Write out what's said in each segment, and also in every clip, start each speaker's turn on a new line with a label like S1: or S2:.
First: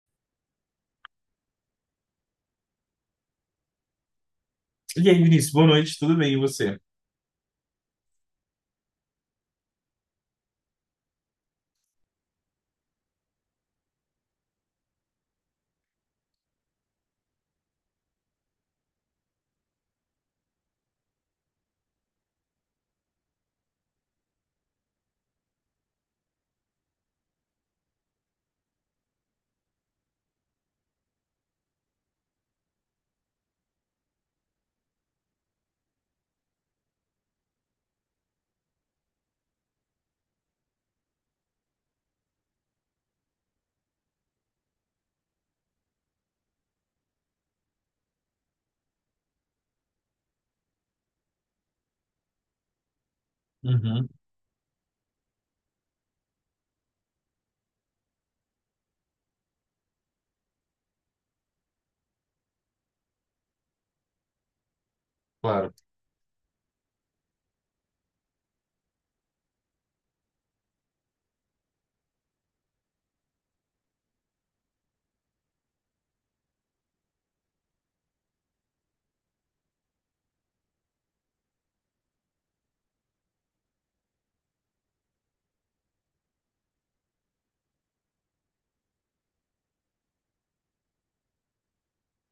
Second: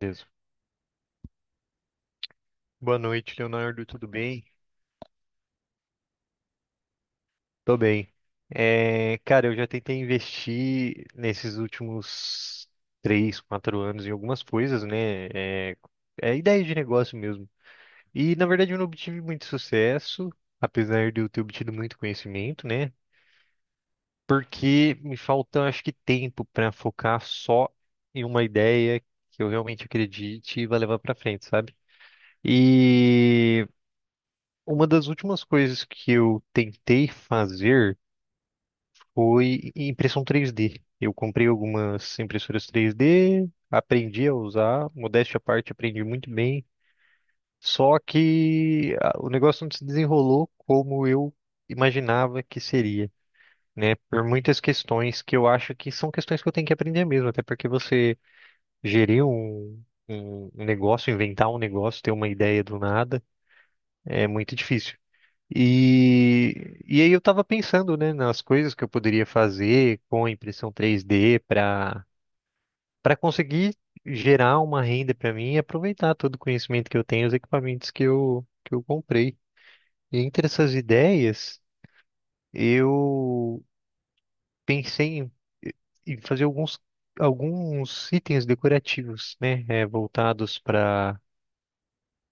S1: Beleza. Boa noite, Leonardo. Tudo bem?
S2: E aí, Vinícius, boa noite, tudo bem? E você?
S1: Tô bem. É, cara, eu já tentei investir nesses últimos três, quatro anos em algumas coisas, né? É, ideia de negócio mesmo. E na verdade eu não obtive muito sucesso, apesar de eu ter obtido muito conhecimento, né? Porque me falta, acho que, tempo para focar só em uma ideia que eu realmente acredite e vá levar para frente, sabe? E uma das últimas coisas que eu tentei fazer foi impressão 3D. Eu comprei algumas impressoras 3D, aprendi a usar, modéstia à parte, aprendi muito bem. Só que o negócio não se desenrolou como eu imaginava que seria, né?
S2: Uhum,
S1: Por muitas questões que eu acho que são questões que eu tenho que aprender mesmo, até porque você gerir um negócio, inventar um negócio, ter uma ideia do nada, é muito difícil.
S2: claro.
S1: E aí eu tava pensando, né, nas coisas que eu poderia fazer com a impressão 3D para conseguir gerar uma renda para mim e aproveitar todo o conhecimento que eu tenho, os equipamentos que eu comprei. E entre essas ideias, eu pensei em fazer alguns itens decorativos, né, voltados para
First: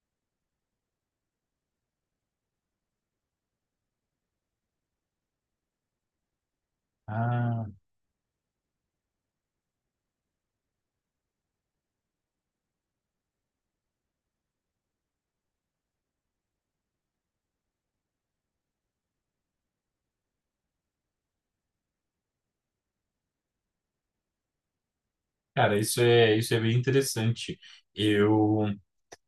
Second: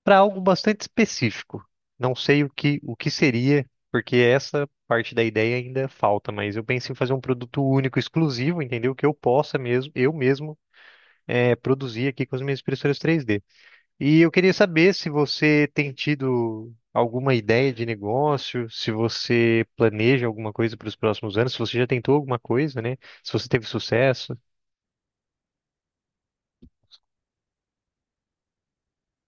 S1: para algo bastante específico. Não sei o que seria, porque essa parte da ideia ainda falta, mas eu penso em fazer um produto
S2: Ah,
S1: único, exclusivo, entendeu? Que eu possa mesmo, eu mesmo, produzir aqui com as minhas impressoras 3D. E eu queria saber se você tem tido alguma ideia de negócio, se você planeja alguma coisa para os próximos anos, se você já tentou alguma coisa, né? Se você teve sucesso.
S2: Cara, isso é bem interessante. Eu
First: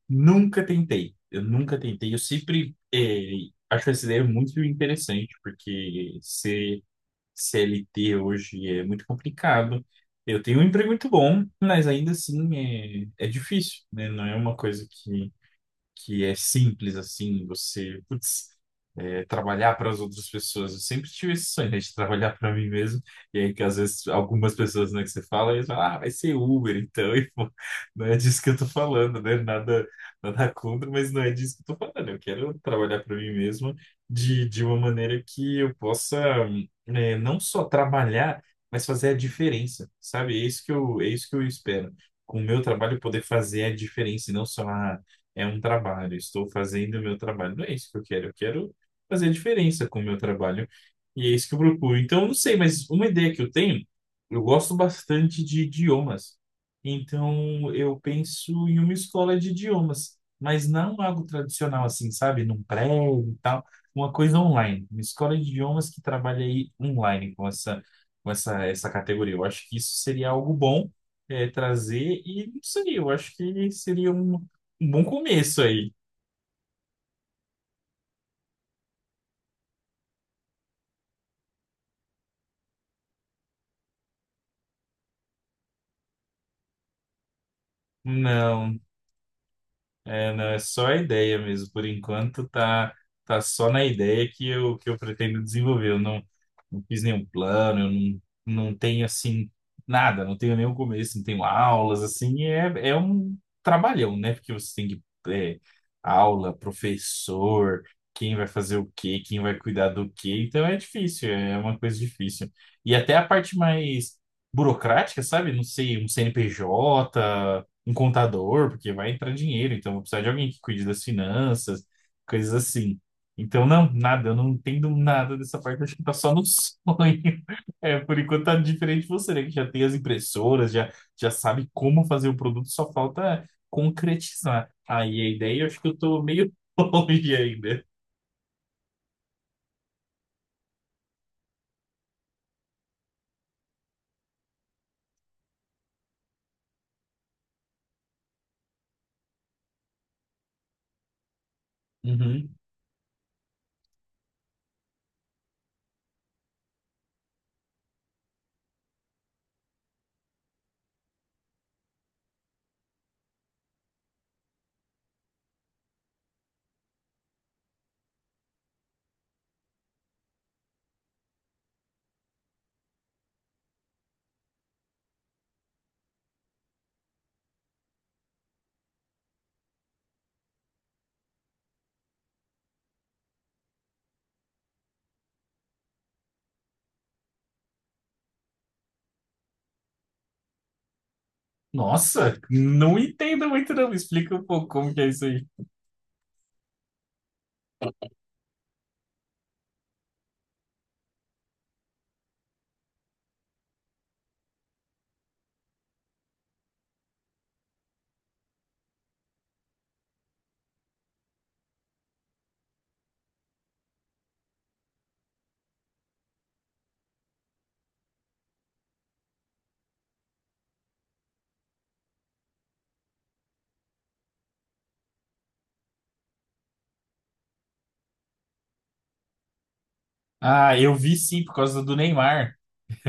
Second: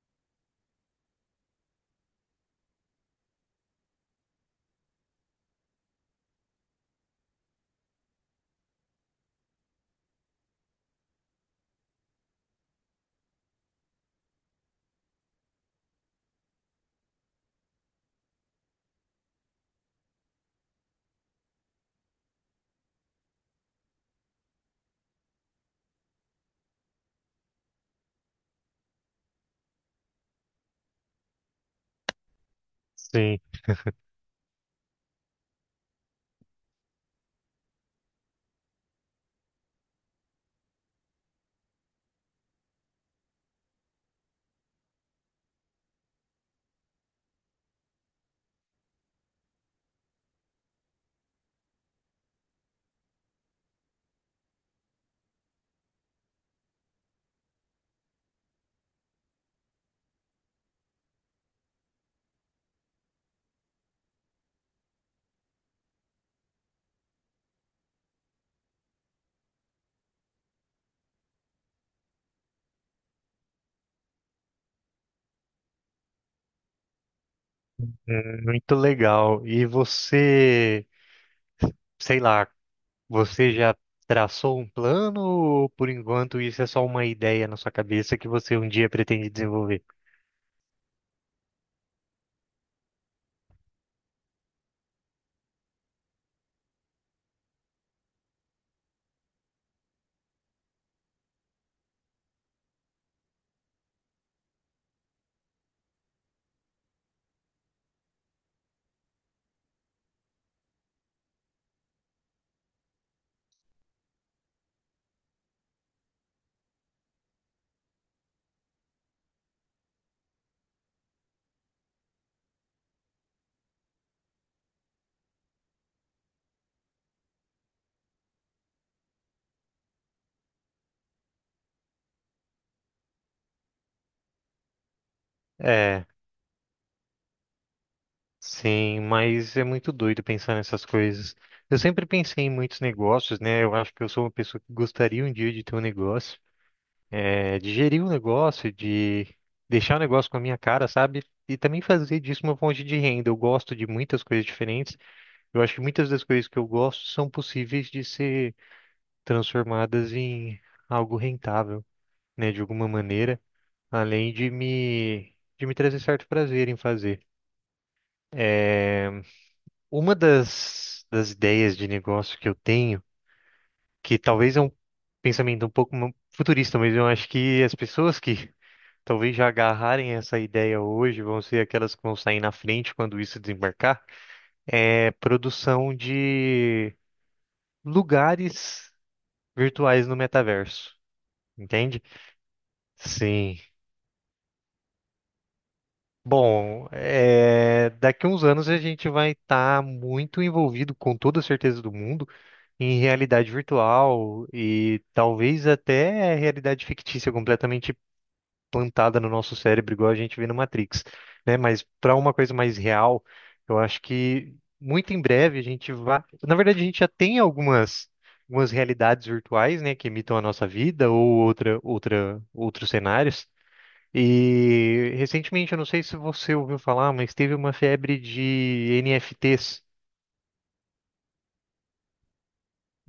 S2: eu nunca tentei. Eu sempre acho essa ideia muito interessante, porque ser CLT hoje é muito complicado. Eu tenho um emprego muito bom, mas ainda assim é difícil, né? Não é uma coisa que é simples assim, você, putz, trabalhar para as outras pessoas. Eu sempre tive esse sonho, né, de trabalhar para mim mesmo. E aí que às vezes algumas pessoas, né, que você fala, eles falam, ah, vai ser Uber, então, e pô, não é disso que eu tô falando, né? Nada contra, mas não é disso que eu tô falando. Eu quero trabalhar para mim
S1: Sim.
S2: mesmo de uma maneira que eu possa, né, não só trabalhar, mas fazer a diferença, sabe? É isso que eu espero. Com o meu trabalho, poder fazer a diferença, e não só, ah, é um trabalho, estou fazendo o meu trabalho. Não é isso que eu quero fazer a diferença com o meu trabalho. E é isso que eu procuro. Então, eu não sei, mas uma ideia que eu tenho, eu gosto bastante de idiomas. Então, eu penso em uma escola de idiomas, mas não algo tradicional assim, sabe? Num prédio e tal, uma coisa online. Uma escola de idiomas que trabalha aí online com essa, essa categoria. Eu acho que isso seria algo bom trazer e não sei, eu acho que seria um bom começo aí.
S1: Muito legal. E você, sei lá, você já traçou um plano ou por enquanto isso é só uma ideia na sua cabeça que você um
S2: Não,
S1: dia pretende desenvolver?
S2: não, é só a ideia mesmo. Por enquanto, tá só na ideia que eu pretendo desenvolver. Eu não, não fiz nenhum plano, eu não, não tenho assim nada, não tenho nenhum começo, não tenho aulas, assim, é um trabalhão, né? Porque você tem que é, aula, professor, quem vai fazer o quê, quem vai cuidar do quê. Então é difícil, é uma coisa difícil. E até a parte mais burocrática, sabe? Não sei, um CNPJ, um contador, porque vai entrar dinheiro, então eu vou precisar de alguém que cuide das finanças, coisas assim. Então, não, nada, eu não entendo nada dessa parte, acho que tá só no sonho. É, por enquanto tá diferente de você, né? Que já tem as impressoras, já sabe como fazer o produto, só falta concretizar. Aí a ideia, eu acho que eu
S1: É,
S2: tô meio longe ainda.
S1: sim, mas é muito doido pensar nessas coisas. Eu sempre pensei em muitos negócios, né? Eu acho que eu sou uma pessoa que gostaria um dia de ter um negócio, é, de gerir um negócio, de deixar o negócio com a minha cara, sabe? E também fazer disso
S2: Uhum.
S1: uma fonte de renda. Eu gosto de muitas coisas diferentes. Eu acho que muitas das coisas que eu gosto são possíveis de ser transformadas em algo rentável, né, de alguma maneira, além de me trazer certo prazer em fazer. É, uma das ideias de negócio que eu tenho, que talvez é um pensamento um pouco futurista, mas eu acho que as pessoas que talvez já agarrarem essa ideia hoje vão ser aquelas que vão sair na frente quando isso desembarcar, é produção de lugares virtuais no metaverso. Entende?
S2: Nossa, não entendo
S1: Sim.
S2: muito não, me explica um pouco como que é isso aí.
S1: Bom, é, daqui a uns anos a gente vai estar muito envolvido, com toda a certeza do mundo, em realidade virtual e talvez até realidade fictícia completamente plantada no nosso cérebro, igual a gente vê no Matrix, né? Mas para uma coisa mais real, eu acho que muito em breve a gente vai. Na verdade, a gente já tem algumas realidades virtuais, né, que imitam a nossa vida ou outros cenários. E recentemente, eu não sei se você ouviu falar, mas teve uma febre de NFTs.
S2: Ah, eu vi sim, por causa do Neymar.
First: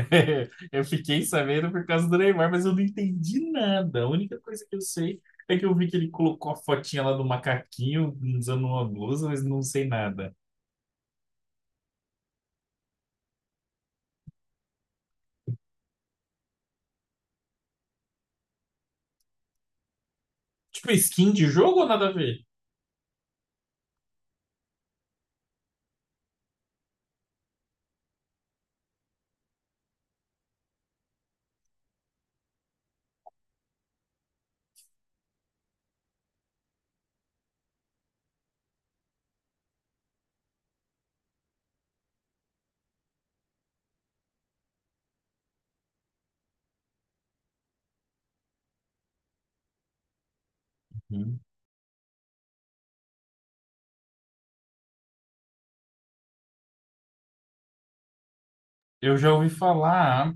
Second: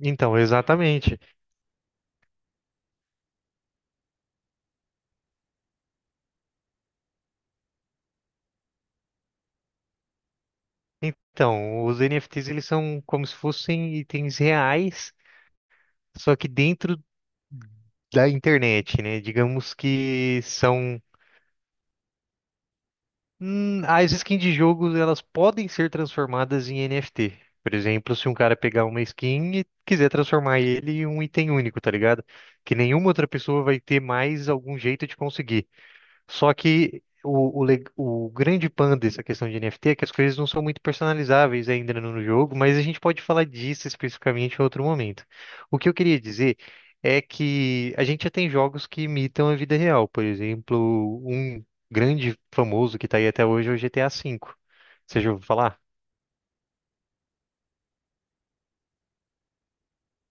S1: Então,
S2: Eu
S1: exatamente.
S2: fiquei sabendo por causa do Neymar, mas eu não entendi nada. A única coisa que eu sei é que eu vi que ele colocou a fotinha lá do macaquinho usando uma blusa, mas não sei nada.
S1: Então, os NFTs eles são como se fossem itens reais, só que dentro da internet, né? Digamos que
S2: Tipo,
S1: são
S2: skin de jogo ou nada a ver?
S1: as skins de jogos, elas podem ser transformadas em NFT. Por exemplo, se um cara pegar uma skin e quiser transformar ele em um item único, tá ligado? Que nenhuma outra pessoa vai ter mais algum jeito de conseguir. Só que o grande pan dessa questão de NFT é que as coisas não são muito personalizáveis ainda no jogo, mas a gente pode falar disso especificamente em outro momento. O que eu queria dizer é que a gente já tem jogos que imitam a vida real, por exemplo,
S2: Uhum.
S1: um grande famoso que está aí até hoje é o GTA V. Você já ouviu falar?
S2: Eu já ouvi falar,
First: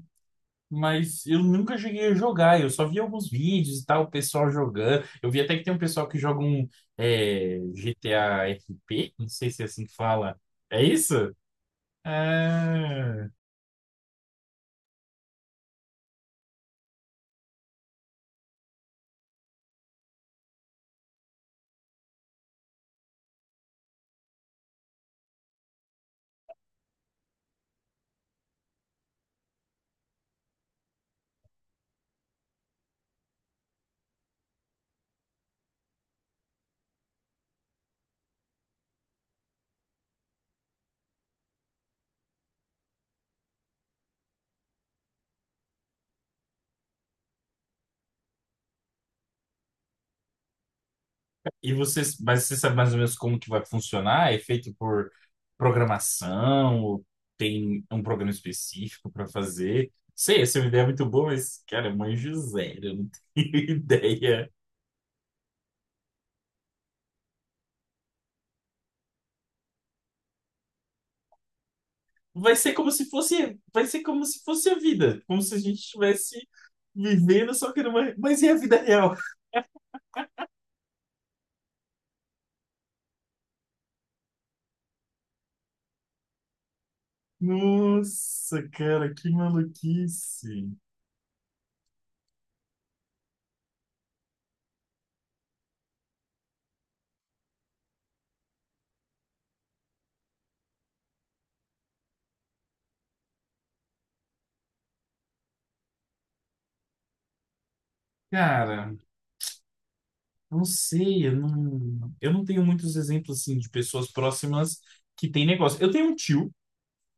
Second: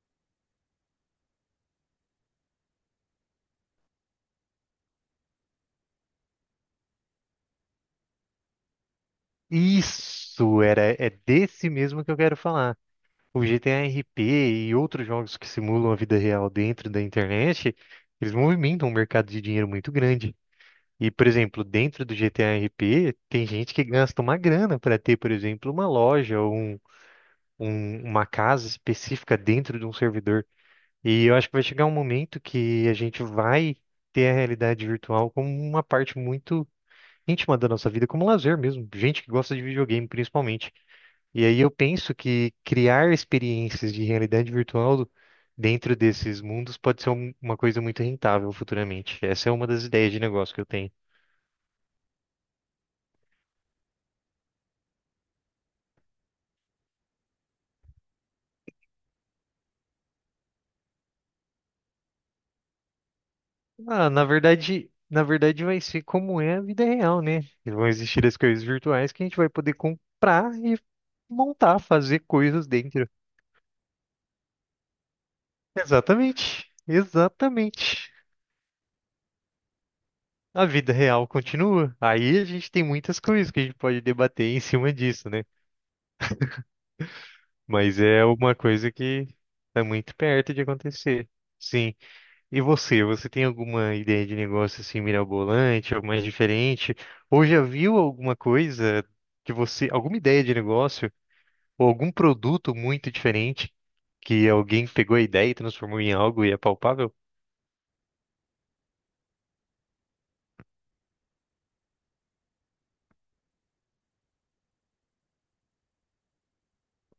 S2: mas eu nunca cheguei a jogar. Eu só vi alguns vídeos e tal, o pessoal jogando. Eu vi até que tem um pessoal que joga um GTA RP, não sei se é assim que fala.
S1: Isso, era,
S2: É
S1: é
S2: isso?
S1: desse mesmo que eu quero falar.
S2: Ah.
S1: O GTA RP e outros jogos que simulam a vida real dentro da internet, eles movimentam um mercado de dinheiro muito grande. E, por exemplo, dentro do GTA RP, tem gente que gasta uma grana para ter, por exemplo, uma loja ou uma casa específica dentro de um servidor. E eu acho que vai chegar um momento que a gente vai ter a realidade virtual como uma parte muito íntima da nossa vida, como lazer mesmo. Gente que gosta de videogame, principalmente. E aí eu penso que criar experiências de realidade virtual dentro desses mundos pode ser uma coisa muito rentável futuramente. Essa é uma das ideias de negócio que eu tenho.
S2: E você, mas você sabe mais ou menos como que vai funcionar? É feito por programação? Ou tem um programa específico para fazer? Sei, essa é uma ideia muito boa, mas, cara, manjo zero, eu não tenho
S1: Ah, na
S2: ideia.
S1: verdade, na verdade vai ser como é a vida real, né? Vão existir as coisas virtuais que a gente vai poder comprar e montar, fazer coisas dentro.
S2: Vai ser como se fosse a vida, como se a gente estivesse
S1: Exatamente.
S2: vivendo só que
S1: Exatamente.
S2: numa, mas e a vida real?
S1: A vida real continua. Aí a gente tem muitas coisas que a gente pode debater em cima disso, né? Mas é uma
S2: Nossa,
S1: coisa
S2: cara,
S1: que
S2: que
S1: está muito perto de
S2: maluquice.
S1: acontecer. Sim. E você tem alguma ideia de negócio assim mirabolante, algo mais diferente? Ou já viu alguma coisa que você, alguma ideia de negócio ou algum produto muito diferente que alguém pegou a ideia e transformou em algo e é palpável?
S2: Cara, não sei, eu não tenho muitos exemplos assim de pessoas próximas que têm negócio. Eu tenho um tio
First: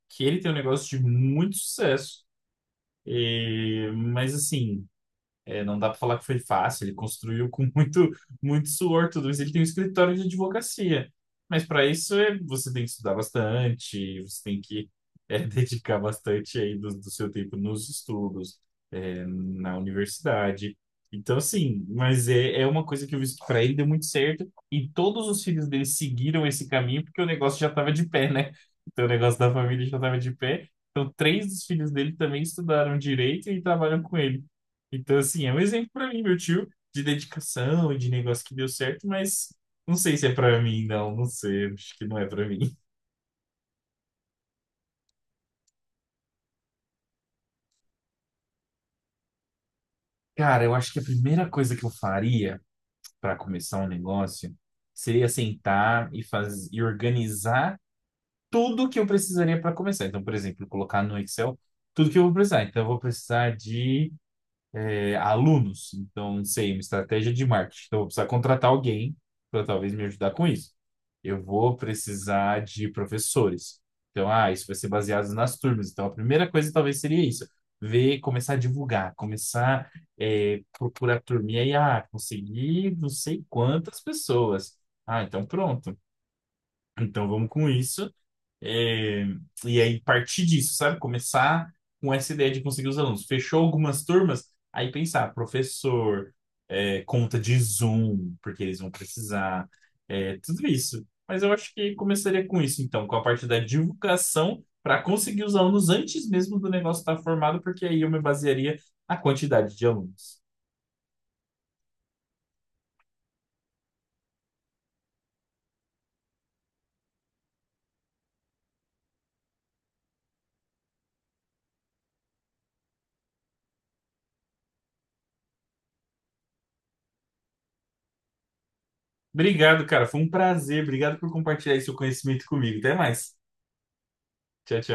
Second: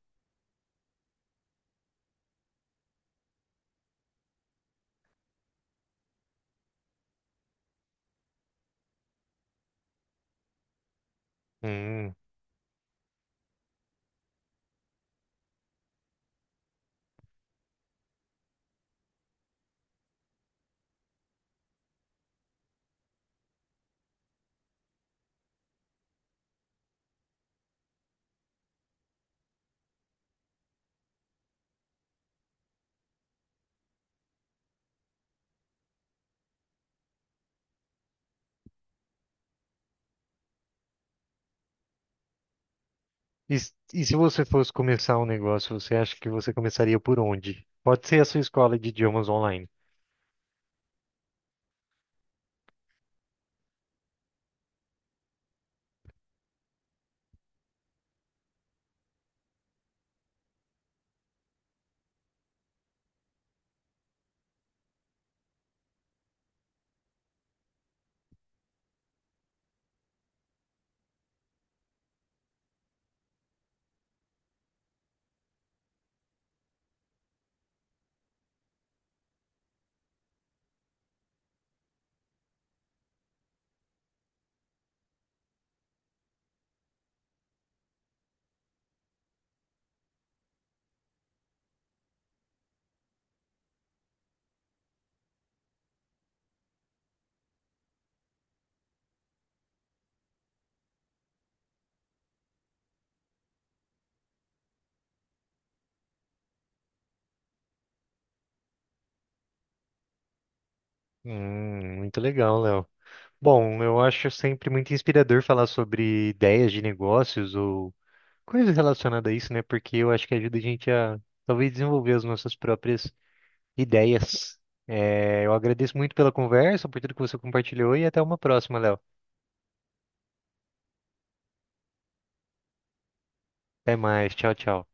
S2: que ele tem um negócio de muito sucesso, mas assim. É, não dá para falar que foi fácil, ele construiu com muito suor tudo isso. Ele tem um escritório de advocacia, mas para
S1: Hum.
S2: isso é, você tem que estudar bastante, você tem que dedicar bastante aí do seu tempo nos estudos, é, na universidade. Então, assim, mas é uma coisa que eu vi que para ele deu muito certo e todos os filhos dele seguiram esse caminho porque o negócio já estava de pé, né? Então, o negócio da família já estava de pé. Então, três dos filhos dele também estudaram direito e trabalham com ele. Então, assim, é um exemplo pra mim, meu tio, de dedicação e de negócio que deu certo, mas não sei se é pra mim, não sei, acho que não é pra mim.
S1: E se você fosse começar um negócio, você acha que você começaria por onde? Pode ser a sua escola de idiomas online.
S2: Cara, eu acho que a primeira coisa que eu faria para começar um negócio seria sentar e fazer e organizar tudo que eu precisaria para começar. Então, por exemplo, colocar no Excel tudo que eu vou precisar. Então, eu vou precisar de alunos. Então, não sei, uma estratégia de marketing. Então, eu vou precisar contratar alguém para talvez me ajudar com isso. Eu vou precisar de professores. Então, ah, isso vai ser baseado nas turmas. Então, a primeira coisa talvez seria isso. Ver, começar a divulgar, começar procurar turma. E aí, ah, consegui não sei quantas pessoas. Ah, então pronto. Então vamos com isso. É, e aí partir disso, sabe? Começar com essa ideia de conseguir os alunos. Fechou algumas turmas, aí pensar, professor, é, conta de Zoom, porque eles vão precisar, é, tudo isso. Mas eu acho que começaria com isso, então, com a parte da divulgação, para conseguir os alunos antes mesmo do negócio estar formado, porque aí eu me basearia na quantidade de alunos.
S1: Muito legal, Léo. Bom, eu acho sempre muito inspirador falar sobre ideias de negócios ou coisas relacionadas a isso, né? Porque eu acho que ajuda a gente a talvez desenvolver as nossas próprias ideias. É, eu agradeço muito pela conversa, por tudo que você compartilhou e até uma próxima, Léo.
S2: Obrigado, cara. Foi um prazer. Obrigado por compartilhar esse seu conhecimento comigo. Até mais.
S1: Até mais, tchau,
S2: Tchau,
S1: tchau.
S2: tchau.